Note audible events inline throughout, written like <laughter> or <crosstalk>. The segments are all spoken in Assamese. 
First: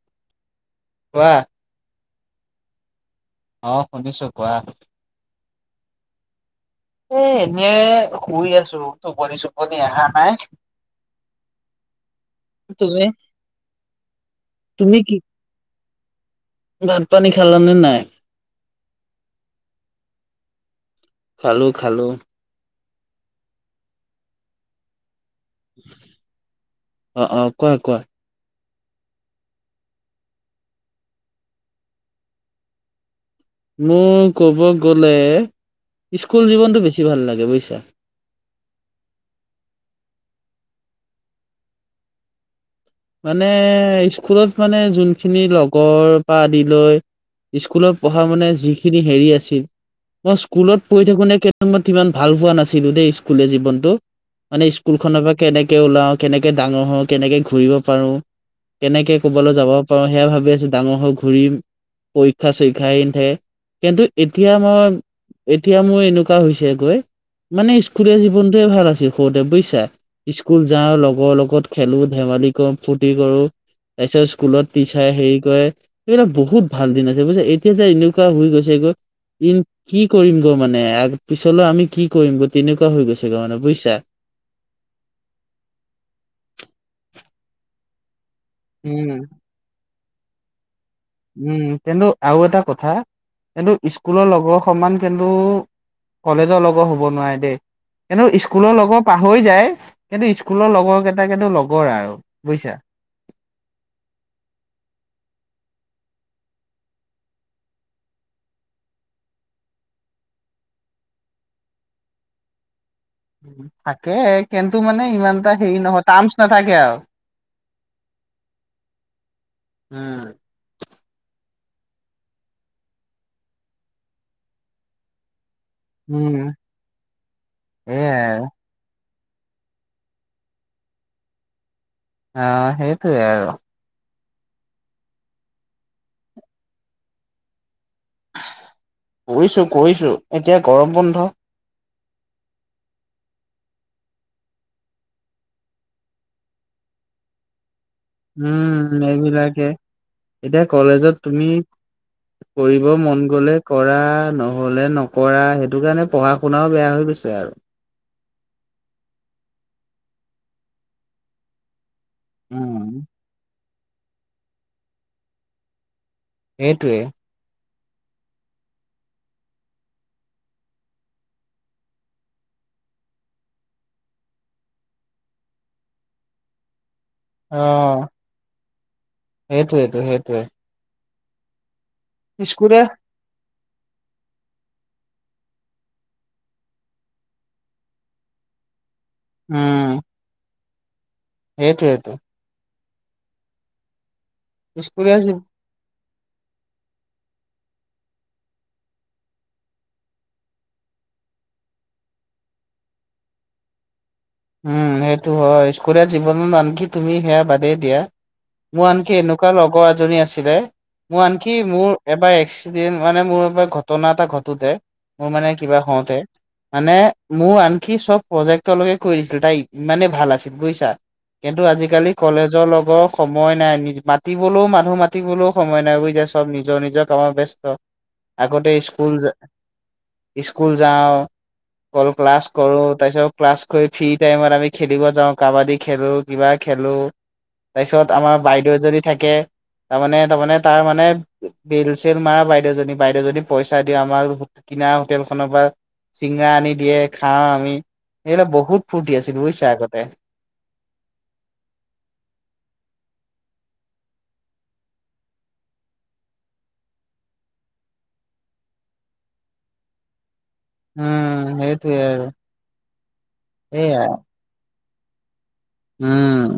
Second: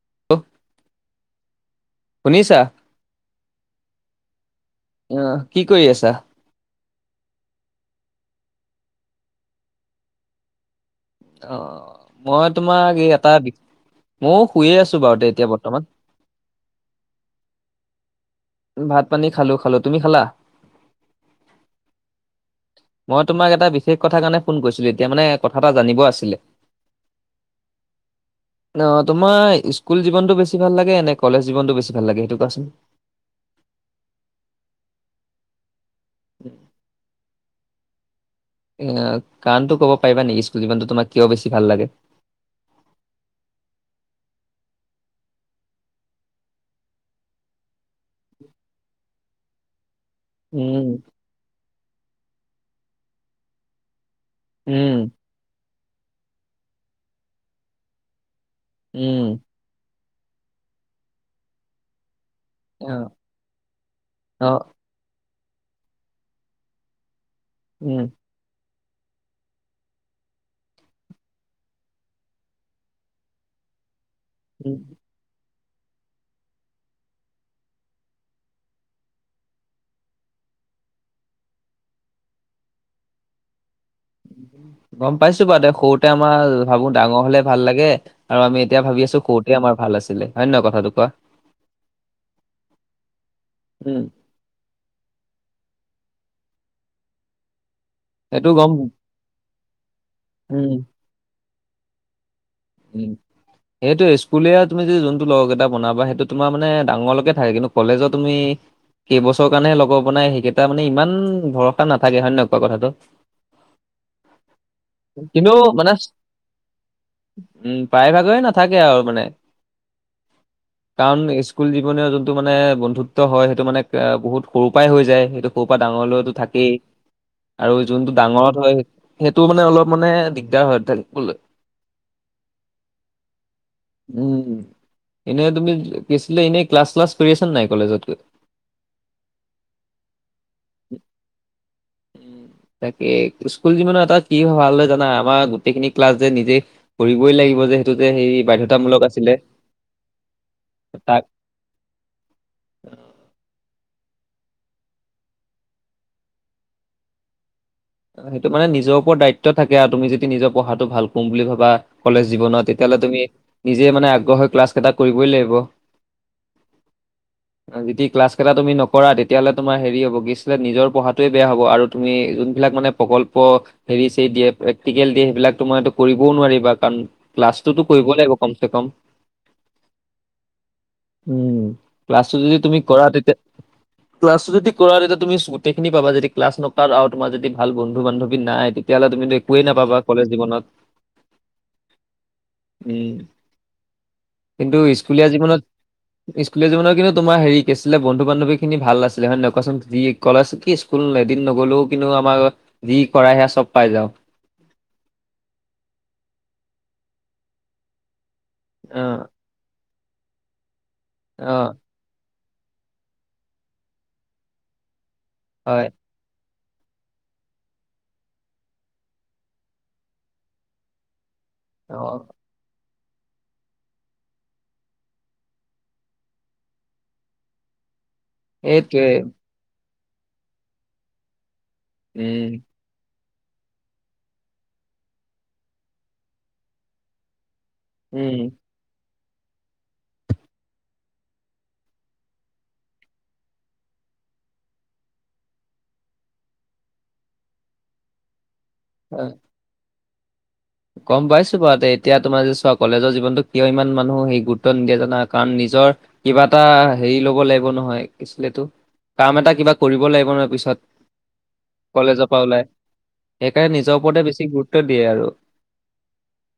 <unintelligible> কোৱা শুনিছা? অহ শুনিছো কোৱা। অ' কি কৰি আছা? এ এনেই শুই আছো টোপনি চুপনি আহা নাই। অ মই তোমাক তুমি এই এটা ময়ো শুইয়ে আছো তুমি কি বাৰু দেই এতিয়া বৰ্তমান। ভাত পানী খালানে নাই? ভাত পানী খালো খালো তুমি খালা? খালো খালো। মই তোমাক এটা বিশেষ কথা কাৰণে ফোন কৰিছিলো এতিয়া মানে কথা এটা জানিব আছিলে। অ অ কোৱা কোৱা অ তোমাৰ ইস্কুল জীৱনতটো বেছি ভাল লাগে নে কলেজ জীৱনটো বেছি ভাল লাগে সেইটো কোৱাচোন। মোৰ ক'ব গলে ইস্কুল জীৱনটো বেছি ভাল লাগে বুজিছা এ কাৰণতো ক'ব পাৰিবা নেকি ইস্কুল জীৱনতো তোমাক কিয় বেছি ভাল লাগে? মানে ইস্কুলত মানে যোনখিনি লগৰ পা আদি লৈ ইস্কুলত পঢ়া মানে যিখিনি হেৰি আছিল মই উম, স্কুলত পঢ়ি থাকোতে সেইসময়ত ইমান ভাল পোৱা নাছিলো দেই স্কুলীয়া জীৱনটো। মানে উম, স্কুলখনৰ পৰা কেনেকে ওলাও, কেনেকে ডাঙৰ হওঁ, কেনেকে ঘূৰিব পাৰোঁ। কেনেকে উম, ক'বালৈ যাব পাৰো সেয়া ভাবি আছো। ডাঙৰ হৈ ঘূৰিম। পৰীক্ষা চৰীক্ষা এই অ', নাথাকে। কিন্তু এতিয়া অ', মই এতিয়া মোৰ এনেকুৱা হৈছে গৈ মানে উম, স্কুলীয়া জীৱনটোৱে ভাল আছি সৰুতে বুইছা স্কুল যাওঁ লগৰ লগত খেলো ধেমালি কৰো ফূৰ্তি কৰো। তাৰপিছত স্কুলত উম। টিচাৰে হেৰি কৰে। এইবিলাক বহুত ভাল দিন আছে বুজিছা এতিয়া যে এনেকুৱা হৈ গৈছে গৈ ই কি কৰিম গ মানে পিছলৈ আমি কি কৰিম গ তেনেকুৱা হৈ গৈছে গৈ মানে বুজিছা? গম পাইছো বাৰু দে সৰুতে আমাৰ ভাবো ডাঙৰ হলে ভাল লাগে। আৰু আমি এতিয়া উম ভাবি আছো কওঁতে আমাৰ ভাল আছিলে হয় নহয় কথাটো কোৱা উম কিন্তু আৰু এটা কথা কিন্তু উম ইস্কুলৰ লগৰ সমান কিন্তু কলেজৰ লগত হ'ব নোৱাৰে দেই। কিন্তু সেইটো গম ইস্কুলৰ লগৰ পাহৰি যায় কিন্তু ইস্কুলৰ উম লগৰ কেইটা কিন্তু লগৰ আৰু। বুজিছা উম সেইটো ইস্কুলীয়া তুমি যে যোনটো লগৰ টা বনাবা সেইটো তোমাৰ মানে ডাঙৰলৈকে থাকে কিন্তু কলেজত তুমি কেইবছৰ কাৰণে লগৰ বনাই সেইকেইটা মানে ইমান ভৰসা নাথাকে হয় নে নহয় কুৱা কথাটো। থাকে কিন্তু মানে ইমান কিন্তু এটা হেৰি মানে নহয় টাৰ্মচ নাথাকে আও। উম প্ৰায়ভাগৰে নাথাকে আৰু মানে। কাৰণ ইস্কুল জীৱন যোনটো মানে বন্ধুত্ব হয় সেইটো মানে বহুত সৰু পৰাই হৈ যায় সেইটো সৰু পা ডাঙৰ লতো উম থাকেই আৰু যোনটো এইয়াই আৰু ডাঙৰত হয় সেইটো মানে অলপ মানে দিগদাৰ হয় থাকিবলৈ। অ সেইটোৱে আৰু। উম এনেই তুমি কিছিলে এনেই ক্লাছ চ্লাছ কৰি আছ নাই কলেজত? গৈ কৰিছো, কৰিছো। এতিয়া গৰম বন্ধ। উ তাকে স্কুল জীৱনৰ এটাত কি ভাল হয় জানা। আমাৰ গোটেইখিনি ক্লাছ যে নিজেই কৰিবই লাগিব যে। সেইটো যে হেৰি উম, বাধ্যতামূলক আছিলে এইবিলাকে। এতিয়া কলেজত তাক তুমি কৰিব মন গলে কৰা। নহলে নকৰা। সেইটো কাৰণে পঢ়া-শুনাও বেয়া হৈ গৈছে আৰু। সেইটো মানে নিজৰ ওপৰত দায়িত্ব থাকে আৰু তুমি যদি নিজৰ পঢ়াটো ভাল কৰোং বুলি ভাবা। কলেজ জীৱনত উম তেতিয়াহ'লে তুমি নিজে মানে আগ্ৰহ হৈ ক্লাছ কেইটা কৰিবই লাগিব। এইটোৱে। যদি ক্লাছ কেইটা তুমি নকৰা তেতিয়াহলে তোমাৰ হেৰি হ'ব। নিজৰ পঢ়াটোৱে বেয়া হ'ব আৰু তুমি যোন এই বিলাক মানে প্ৰকল্প হেৰি চেৰি দিয়ে, প্ৰেক্টিকেল দিয়ে। সেইবিলাকো মইটো কৰিবও নোৱাৰিবা কাৰণ ক্লাছটোতো কৰিবই লাগিব কম চে কম। সেইটোৱে টো সেইটোৱে। উম ক্লাছটো যদি স্কুলে তুমি কৰা তেতিয়া ক্লাছটো যদি কৰা তেতিয়া তুমি গোটেইখিনি পাবা। যদি ক্লাছ নকৰ আৰু তোমাৰ যদি ভাল বন্ধু-বান্ধৱী নাই তেতিয়াহ'লে তুমিটো একোৱে নাপাবা কলেজ জীৱনত। সেইটোৱেটো। উম, কিন্তু স্কুলীয়া জীৱনত স্কুলীয়া জীৱনৰ কিন্তু তোমাৰ হেৰি কি আছিল বন্ধু বান্ধৱী খিনি ভাল আছিলে হয় নে কোৱাচোন। যি কলেজ কি স্কুল এদিন নগলেও কিন্তু আমাৰ যি কৰাই সেয়া চব পাই যাওঁ। উম সেইটো হয়। স্কুলীয়া জীৱনত আনকি তুমি সেয়া বাদেই দিয়া। মোৰ আনকি অ', এনেকুৱা লগৰ এজনী আছিলে। মোৰ আনকি অ', মোৰ এবাৰ এক্সি দেন মানে মোৰ ঘটনা এটা ঘটোতে মোৰ মানে কিবা হয় হওঁতে মানে মোৰ আনকি চব প্ৰজেক্টলৈকে কৰি দিছিল। তাই ইমানেই ভাল আছিল বুইছা। কিন্তু আজিকালি অ', কলেজৰ লগৰ সময় নাই নি মাতিবলৈও মানুহ মাতিবলৈও সময় নাই। <unintelligible> চব নিজৰ নিজৰ কামত ব্যস্ত। আগতে এইটোৱে স্কুল, স্কুল যাওঁ। অলো ক্লাছ উম, কৰো তাৰ পিছত ক্লাছ ফ্ৰী টাইমত আমি খেলিব যাওঁ কাবাডী খেলো কিবা খেলো তাৰপিছত আমাৰ উম, বাইদেউ যদি থাকে তাৰমানে তাৰমানে তাৰ মানে বেল চেল মাৰা বাইদেউজনী বাইদেউজনী পইচা দি আমাৰ হোটেল খনৰ পৰা চিঙৰা আনি দিয়ে, খাওঁ আমি। এইবিলাক বহুত ফূৰ্তি হয়। আছিল বুইছা আগতে। গম পাইছো বাৰু এতিয়া তোমাৰ যদি চোৱা কলেজৰ জীৱনতো কিয় ইমান মানুহ সেই গুৰুত্ব নিদিয়ে জানা? কাৰণ নিজ নিজৰ কিবা এটা হেৰি ল'ব লাগিব নহয়। কি আছিল এইটো কাম এটা কিবা কৰিব লাগিব নহয় পিছত। উম সেইটোৱে আৰু কলেজৰ পৰা ওলাই সেইকাৰণে এইয়া নিজৰ ওপৰতে বেছি গুৰুত্ব দিয়ে আৰু। উম।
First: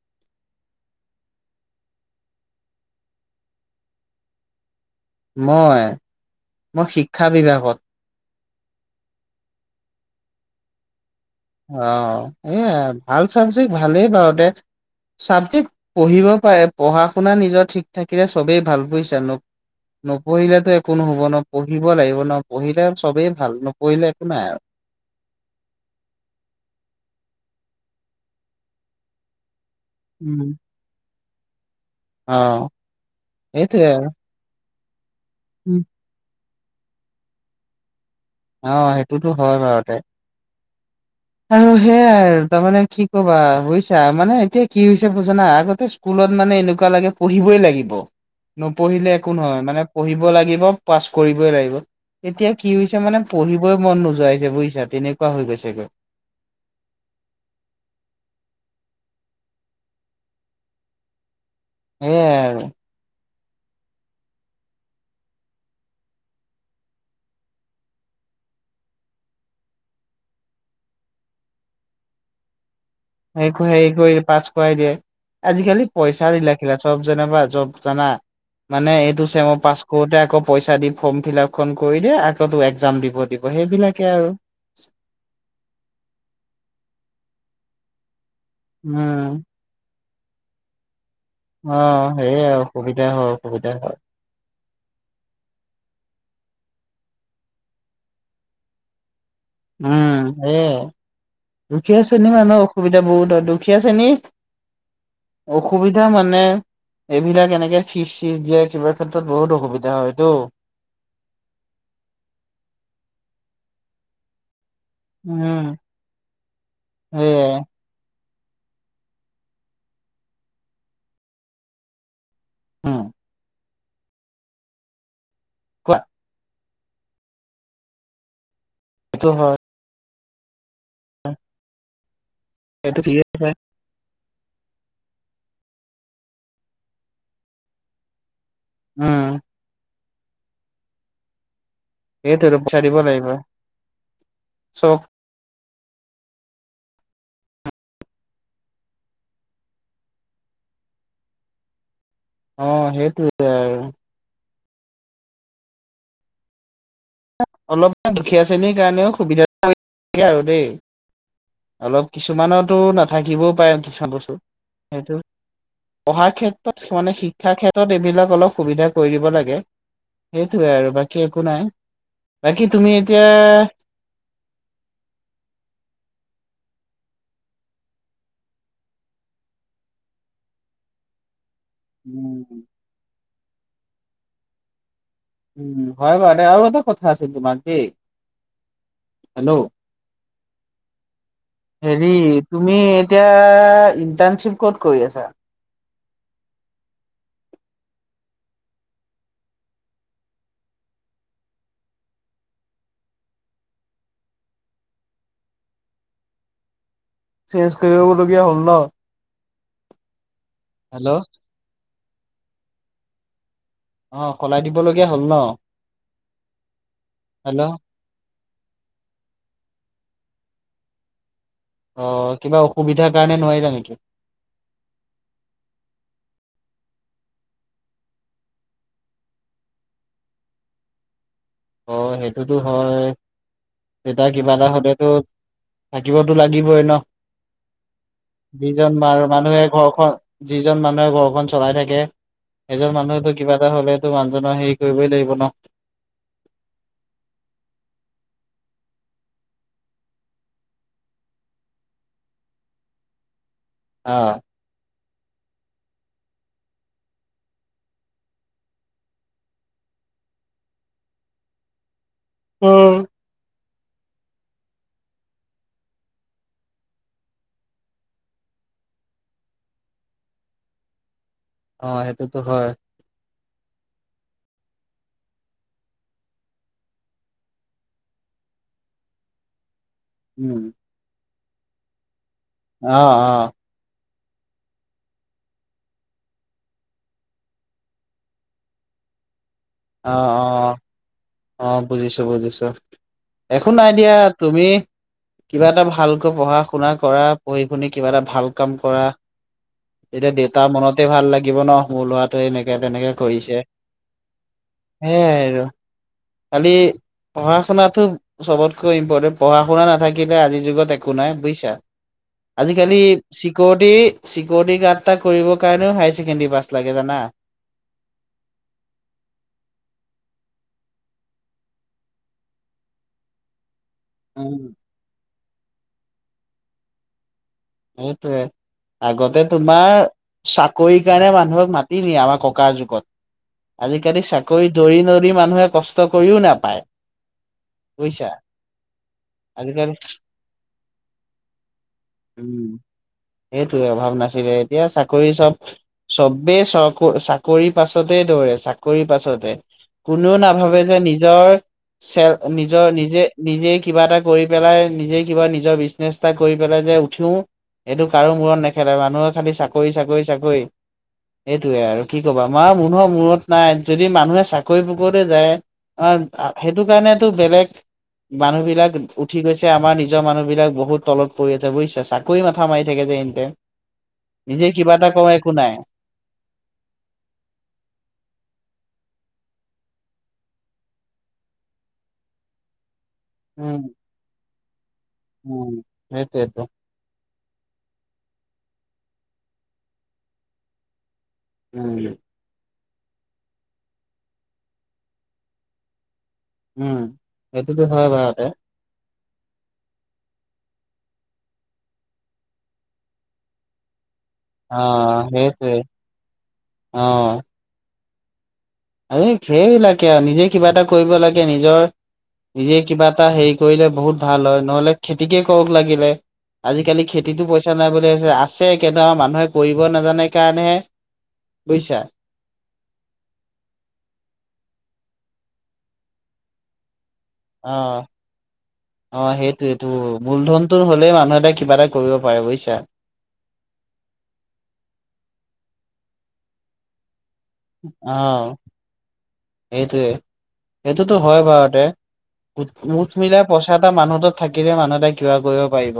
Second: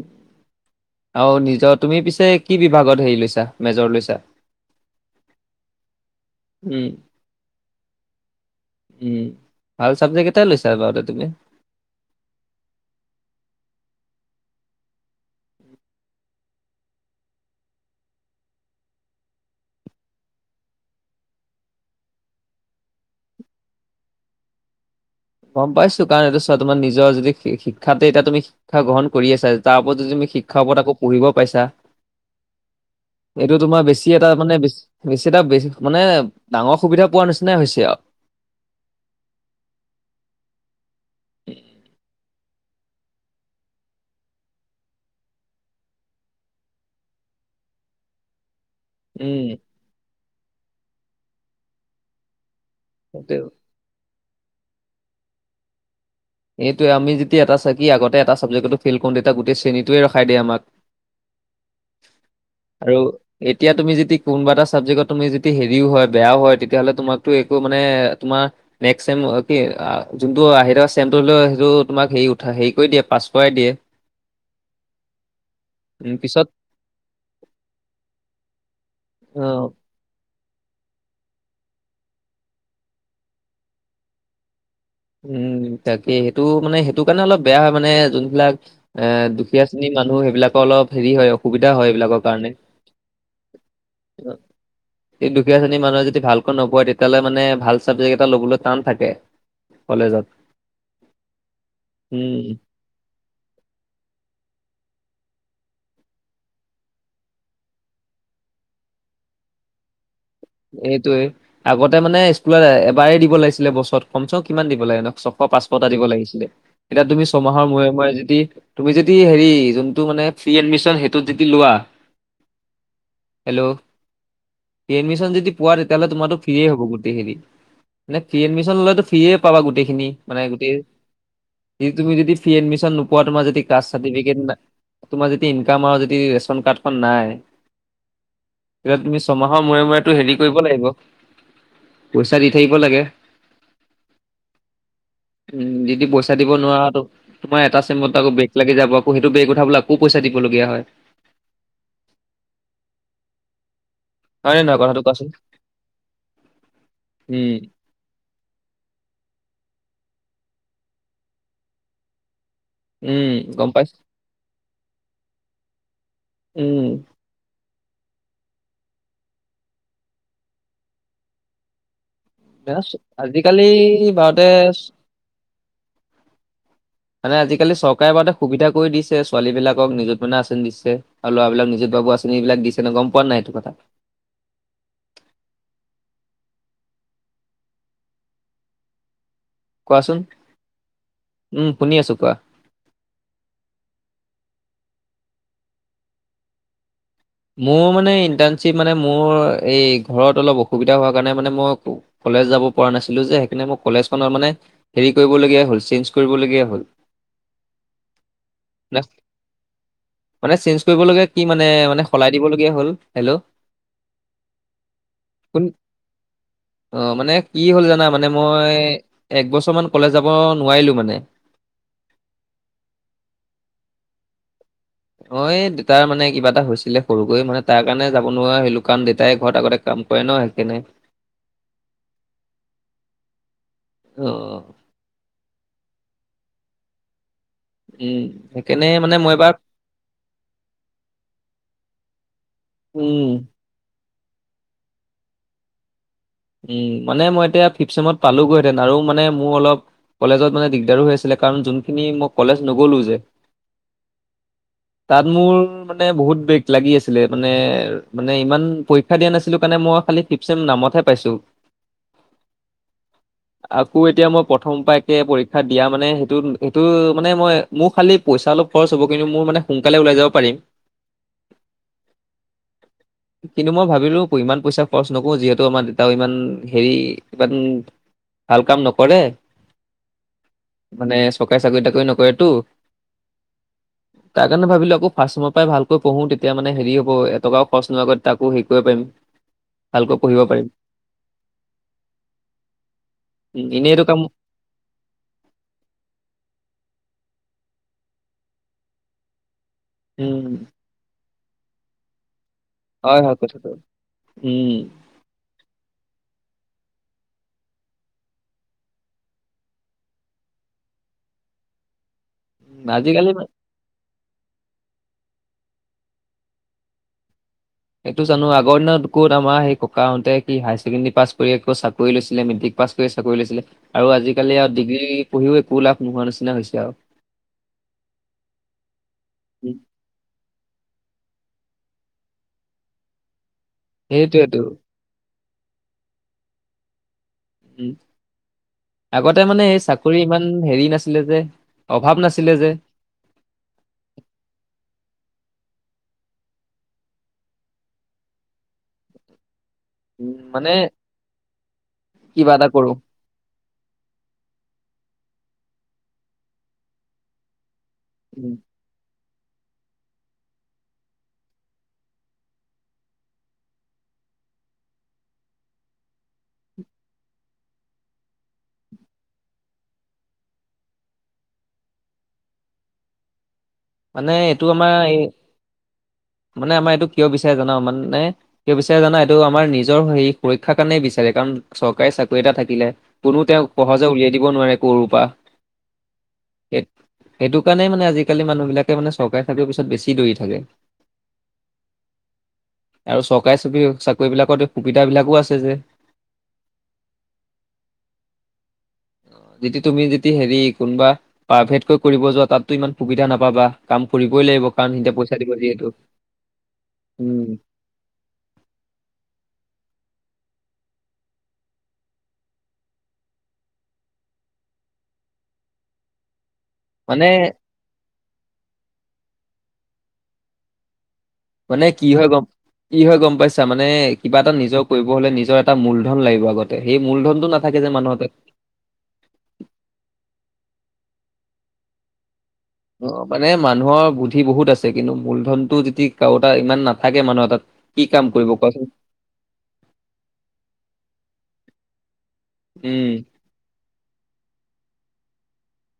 উম আৰু নিজৰ তুমি পিছে কি বিভাগত হেৰি লৈছা মেজৰ লৈছা? মই? উম, মই শিক্ষা বিভাগত। উম ভাল চাবজেক্ট এটাই লৈছা বাৰু দে তুমি। অ, এয়া ভাল চাবজেক্ট ভালেই বাৰু দে। ছাবজেক্ট পঢ়িব পাৰে, পঢ়া শুনা নিজৰ ঠিক থাকিলে চবেই ভাল বুইচা? নপঢ়িলেতো একো নহব ন। পঢ়িব লাগিব ন। পঢ়িলে চবেই ভাল, নপঢ়িলে একো নাই আৰু। গম পাইছো কাৰণ এইটো চোৱা তোমাৰ নিজৰ যদি শিক্ষাতে এতিয়া তুমি শিক্ষা গ্ৰহণ কৰি আছা। তাৰ ওপৰত যদি তুমি উম শিক্ষাৰ ওপৰত আকৌ পঢ়িব পাইছা অ এইটো তোমাৰ সেইটোৱে আৰু বেছি এটা মানে বে বেছি এটা বে উম। মানে ডাঙৰ সুবিধা পোৱাৰ নিচিনাই হৈছে আও। অ সেইটোতো হয় বাৰুতে আৰু সেয়াই তাৰমানে কি কবা হৈছো মানে এতিয়া কি হৈছে বুজানা আগতে স্কুলত মানে এনেকুৱা লাগে পঢ়িবই লাগিব নপঢ়িলে একো উম, নহয় মানে পঢ়িব লাগিব পাছ কৰিবই লাগিব এতিয়া কি হৈছে মানে সেইটোৱে। পঢ়িবই মন নোযোৱাইছে বুজিছা তেনেকুৱা হৈ গৈছেগৈ সেইয় আমি যেতিয়া এটা চাকি আগতে এটা চাবজে্টো ফেইল কৰো তেতিয়া গোটেই শ্ৰেণীটয়ে ৰখাই দিয় আমাক <inaudible> সেইয়াই আৰু এতিয়া তুমি যদি কোনোবা এটা চাবজেক্টত তুমি যদি হেৰিও হয় বেয়া হয় তেতিয়া'লে তোমাকতো একো মানে তম কি যোনটোও সেইটো তোমাক উ হেৰি কৰি পাছ কৰাই দিয়ে আজিকালি উম পিছত পইচাৰিলাখিলা চব যেনিবা জব জানা মানে এই অ মই পাচ কৰোতে আকৌ পইচা দি ফৰ্ম ফিল আপ খ কৰি দিয় আগতো একজাম দিব দিব সেইবিলাকে আৰু উম তাকে সেইটো মানে সেইটো কাৰণে অলপ বেয়া মানে যোন সবিলাক এ উম দুখীয়া শ্ৰেণীৰ মানুহ সেইবিলাকৰ অলপ হেৰি হয় অসুবিধা অ হয় এইবিলাকৰ সেয়ে কাৰণে আৰু অসুবিধা হয় অসুবিধা হয় এই দুখীয়া শ্ৰেণীৰ মানুহে যদি ভালকৈ নপোৱায় তেতিয়াহ'লে মানে ভাল চাবজেক্ট এটা ল'বলৈ টান থাকে উম কলেজত সেই দুখীয়া শ্ৰেণী উম মানুহ অসুবিধা বহুত হয় দুখীয়া শ্ৰেণী অসুবিধা মানে এইবিলাক এনেকে ফিজ চিজ দিয়ে কিবা ক্ষেত্ৰত বহুত অসুবিধা হয় এইটোয়ে আগতে মানে স্কুলত এবাৰ দিব লাগিছিলে বছৰত কম চ কিমান দ লাগে ন ছশ উম পাঁচশটা দিব লাগিছিলে এতিয়া তুমি সেয়াই ছয়মাহৰ মূৰে মূৰে যদি তুমি যদি হেৰি যোনটো মানে ফ্ৰী এডমিচন সেইটোত যদি লোৱা হম ল এডমিশন যদি পোৱা কোৱা তেতিাহ'লে তোমাৰটো ফ্ৰ হ'ব গোটেই খিনি মে ফ্ৰী এডমিচন ললেতো ফ্ৰিয়ে পাবা গোটেইখিনি মানে গোটেই। অ তুম যদি ফি এডমিন নোপোৱা তোম যদি কাচ। তোমাৰ যদি ইনকাম আৰু যদি ৰেচন কাৰ্ডখন নাই। এতিয়া তুমি উম ছমাহৰ মূৰে মূৰেতো হেৰি কৰিব লাগিব। পইচা এইটো দি থাকিব পইছা লাগে দিব লাগিব চ উম যদি পইা দিব নোৱাৰা তোম এটা চমত আকৌ বেগ লাগি যাব আকৌ সেইটো বেগ উঠা বলে আকৌ পইচা দিব লাগিব। লগিয়া হয়। অ সেইটো আৰু হয় নে নহয় কথাটো কোৱাচোন। উম, অলপমান দুখীয়া শ্ৰেণীৰ কাৰণেও সুবিধা আৰু দেই অলপ কিছুমানো উম, নাথাকিবও গম পাৰে পাইছো কিছুমান বস্তু সেইটো পঢ়াৰ উম, ক্ষেত্ৰত মানে শিক্ষা ক্ষেত্ৰত ত এইবিলাক অলপ সুবিধা কৰি দিব লাগে সেইটোৱে আৰু বাকী একো নাই বাকী তুমি এতিয়া আজিকালি ভাৰতে মানে আজিকালি চৰকাৰে বাৰুটা সুবিধা কৰি দিছে ছোৱালী বিলাকক নিজুত মাইনা আচন দিছে আৰু ল'ৰা এইবিলাক নিজৰ বাবু উম আঁচনি বিলাক দিছে ন গম পোৱা নাই এইটো কথা উম হয় বৰো আৰু এটা কথা আছে তোমাক দেই। হেল্ল' কোৱাচোন উম, শুনি হেৰি আছো কোৱা। তুমি এতিয়া ইন্টাৰ্ণশ্বিপ ক'ত কৰি আছা মোৰ মানে ইণ্টাৰ্ণশ্বিপ মানে মোৰ এই ঘৰত অলপ অসুবিধা হোৱা কাৰণে মানে মই কলেজ যাব পৰা নাছিলো যে সেইকাৰণে মোক কলেজখনত মানে হেৰি কৰিবলগীয়া হ'ল চেইঞ্জ কৰিবলগীয়া হ'ল চেঞ্জ কৰিবলগীয়া হ'ল ন মানে চেঞ্জ হেল্ল' কৰিবলগীয়া কি মানে মানে সলাই দিবলগীয়া হ'ল হেল্ল' অ সলাই দিবলগীয়া হ'ল ন কোন অ মানে কি হেল্ল' হ'ল জানা মানে। মই একবছৰ মান কলেজ যাব নোৱাৰিলো মানে। আহ কিবা অসুবিধাৰ কাৰণে নোৱাৰিলা নেকি। অ দেতাৰ মানে কিবা এটা হৈছিলে সৰুকৈ মানে তাৰ কাৰণে যাব নোৱাৰা হলো কাৰণ দেতাই ঘৰত আগতে। কাম কৰে ন সেইকাৰণে অ সেইটোতো হয় অ তেতিয়া কিবা এটা হলেতো। থাকিবতো লাগিবই ন। উম। সেইকাৰণে যিজন ম মানে মই এবাৰ মানুহে ঘৰখন যিজন মানুহে ঘৰখন চলাই থাকে। সেই জন উম মানুহতো কিবা এটা হ'লেতো মানুহজনৰ হেৰি কৰিবই লাগিব ন। উ মানে মই এতিয়া ফিফ চেমত পালোগৈহেতেন আৰু মানে মোৰ অলপ। কলেজত মানে দিগদাৰো হৈ আছিলে কাৰণ যোনখিনি মই কলেজ নগলো যে। অ। তাত মোৰ মানে বহুত ব লাগি আছিলে মানে মানে ইমান পৰীক্ষা দিয়া নাছিলো কাৰণে মই খাল ফিফেম নামতহে। পাইছো। উম। আকৌ এতিয়া মই প্ৰথম পাকে পৰীক্ষা দিয়া মানে সেইটো সেইটো মানে মই মোৰ খালি পইচা। অলপ খৰচ হ'ব কিন্তু মোৰ মানে সোনকালে ওলাই যাব পাৰিম। অ সেইটোতো হয়। কিন্তু মই ভাবিলো ইমান পইচা খৰচ নকৰো যিহেতু আমাৰ। ত ইমান হেৰি ইমান ভাল কাম নকৰে। উম মানে চৰকাৰী চাকৰি তাকৰি নকৰে। আহ অ। তাৰ কাৰণে ভাবিলোঁ আকৌ ফাৰ্ষ্টৰ পৰাই তাৰ কাৰণে ভাবিলো আকৌ ফাষ্ট ছেম পৰা ভালকৈ পঢ়ো তেতিয়া মানে হেৰি হ'ব এটকাও খৰচ নোৱাকৈ তাকো হেৰি কৰিব পাৰিম। অ ভালকৈ পঢ়িব পাৰিম। অ অ বুজিছো বুজিছো। উম, একো নাই এনেই এইটো দিয়া কাম তুমি কিবা এটা ভালকৈ পঢ়া শুনা কৰা কৰি পিনে কিবা এটা ভাল কাম কৰা উম তেতিয়া দেউতা মনতে ভাল লাগ গীব নহ মো লোৱাটোৱে এনেকে তেনেকে হয় হয় কৰিছে কথাটো। উম, হেইাই আৰু খালি পঢ়া শুনাাতটো চবতকৈ ইম্পৰ্টেণ্ট পঢ়া শুনা নাথাকিলে আজিৰ যুগত একো নাই বুজিছা আজিকালি চিকৰিটি। চিকিউৰিটি গাৰ্ড এটা কৰিবৰ কাৰণেও হায়াৰ ছেকেণ্ডেৰী বাছ লাগে জানা। সেইটো জানো আগৰ দিনৰুত আমাৰ সেই ককাাহঁতে সি হায়াৰ ছেকেণ্ডেৰী পাছ কৰি আৌ চাকৰি লৈছিলে মেট্ৰিক। পাছ কৰি চাকৰি লৈছিলে আৰু আজিকালি আৰু ডিগ্ৰী পঢ়িও একো লাভ নোহোৱা নিচিনা হৈছে আৰু। সেইটয়ে আগতে উম, তোমাৰ চাকৰি কাৰণে মানুহক। মাতি দিয়ে আমাৰ ক যুগত সেইটোৱেতো আজালি চৰি। মানুহে কষ্ট কৰিও নাপায়। উ বুজিছা আগতে মানে এই আজিকালি চাকৰি ইমান হেৰি নাছিলে যে অভাৱ নাছিল। উম সেইটোে অভাৱ নাছিলে এতিয়া চাকৰি। চাকৰি চব চবেই চ চাকৰি পাছতে দৌৰে চাকৰি পাছতে। কোনেও উম, মানে নাভাবে যে নিজৰ। চেলপ কিবা এটা নিজৰ কৰো নিজে নিজে কিবা এটা কৰি পেলাই নিজে। কিবা নিজৰ বিজনেছ এটা কৰি পেলাই যে উঠো এইটো কাৰো উম, মূৰত নেখেলাই মানুহক। খালি চাকৰি চাকৰি চাকৰি। এইটয়ে আৰু কি কবা আমাৰ মানুহৰ মূৰত নাই যদি মানুহে চাকৰি বাকতে যায়। অ সেইটো কাৰণেতো বেলেগ। মানুহ বিলাক উঠি গৈছে আমাৰ নিজৰ মানুহ বিলাক বহুত তলত পৰি আছে বুজিছাছ। চাকৰি মাথা মাৰি থাকে যে এনীতায়েম মানে এইটো আমাৰ এই নাই মানে আমাৰ এইটো কিয় বিচাৰে জাননা মানে কিয় বিচাৰে জনাও এইটো আমাৰ নিজ নিজৰ সে সুৰক্ষাৰ কাৰণেই বিচাৰে কাৰণ চৰকাৰী চাকৰি এটা থাকিলে কোনো তেওঁক উম সহজে উলিয়াই দিব নোৱাৰে উম সেইটোৱেতো সেইণান ম থাকে মানে চৰকাৰে থাকেও পিছত বেছি দৌৰি থাকে উম আৰু চৰকাৰী চাকৰি চাকৰিবিলাকত সুবিধাবিলাকো আছে যে উম সটোটোো হয় ভাৰতেে অ যতিদি তুমি যদি হেৰি কোনোবা প্ৰাইভেটকৈ কৰিব যোৱা তাতো ইমান সুবিধা নাপাবা কাম ফুৰিবই লাগিব অ কাৰণ সিহতিয়া পইচা দিব সেইটোৱে যিহেতু অ উম এই সেইবিলাকে আৰু নিজে কিবা এটা কৰিব লাগে নিজৰ নিজে কিবা এটা হেৰি কৰিলে বহুত ভাল হয় নহলে খেতিকে কৰক লাগিলে আজিকালি মানে খেতিতো পইচা নাই বুলিাবছে আছে কেনোবা মানুহে কৰিব নাজানে কাৰণেহে মানে বুজিছা কি হয় গম কি হয় গম পাইছো মানে কিবা এটা নিজৰ কৰিব হলে নিজৰ এটা মূলধন লাগিব আগতে সেই মূলধনটো অ নাথাকে যে মানুহৰ তাত। অ সেইটোটো মূলধনটো হ' মানুহ এটা কিবা এটা কৰিব পাৰে বুজিছে মানে মানুহৰ বুদ্ধি বহুত আছে কিন্তু মূলধনতটো যদি কাৰোটা ইমান নাথাকে মানুহত তাত কি কাম কৰিব কোৱাচোন এইটোৱে এইটোতো হয় বাৰুতেঠ উম মুঠ মিলাই পইচা এটা মানুহত থাকিলে মানুহ এটা কিবা কৰিব পাৰিব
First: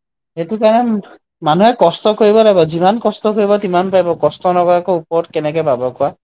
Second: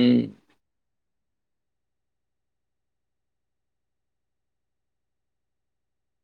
উম। কাৰণে মানুহে কষ্ট কৰিব লাগিব যিমান কষ্ট কৰিব িমান পাব কষ্ট নকৰাকৈ ওপৰত কেনেকে পাব কোৱা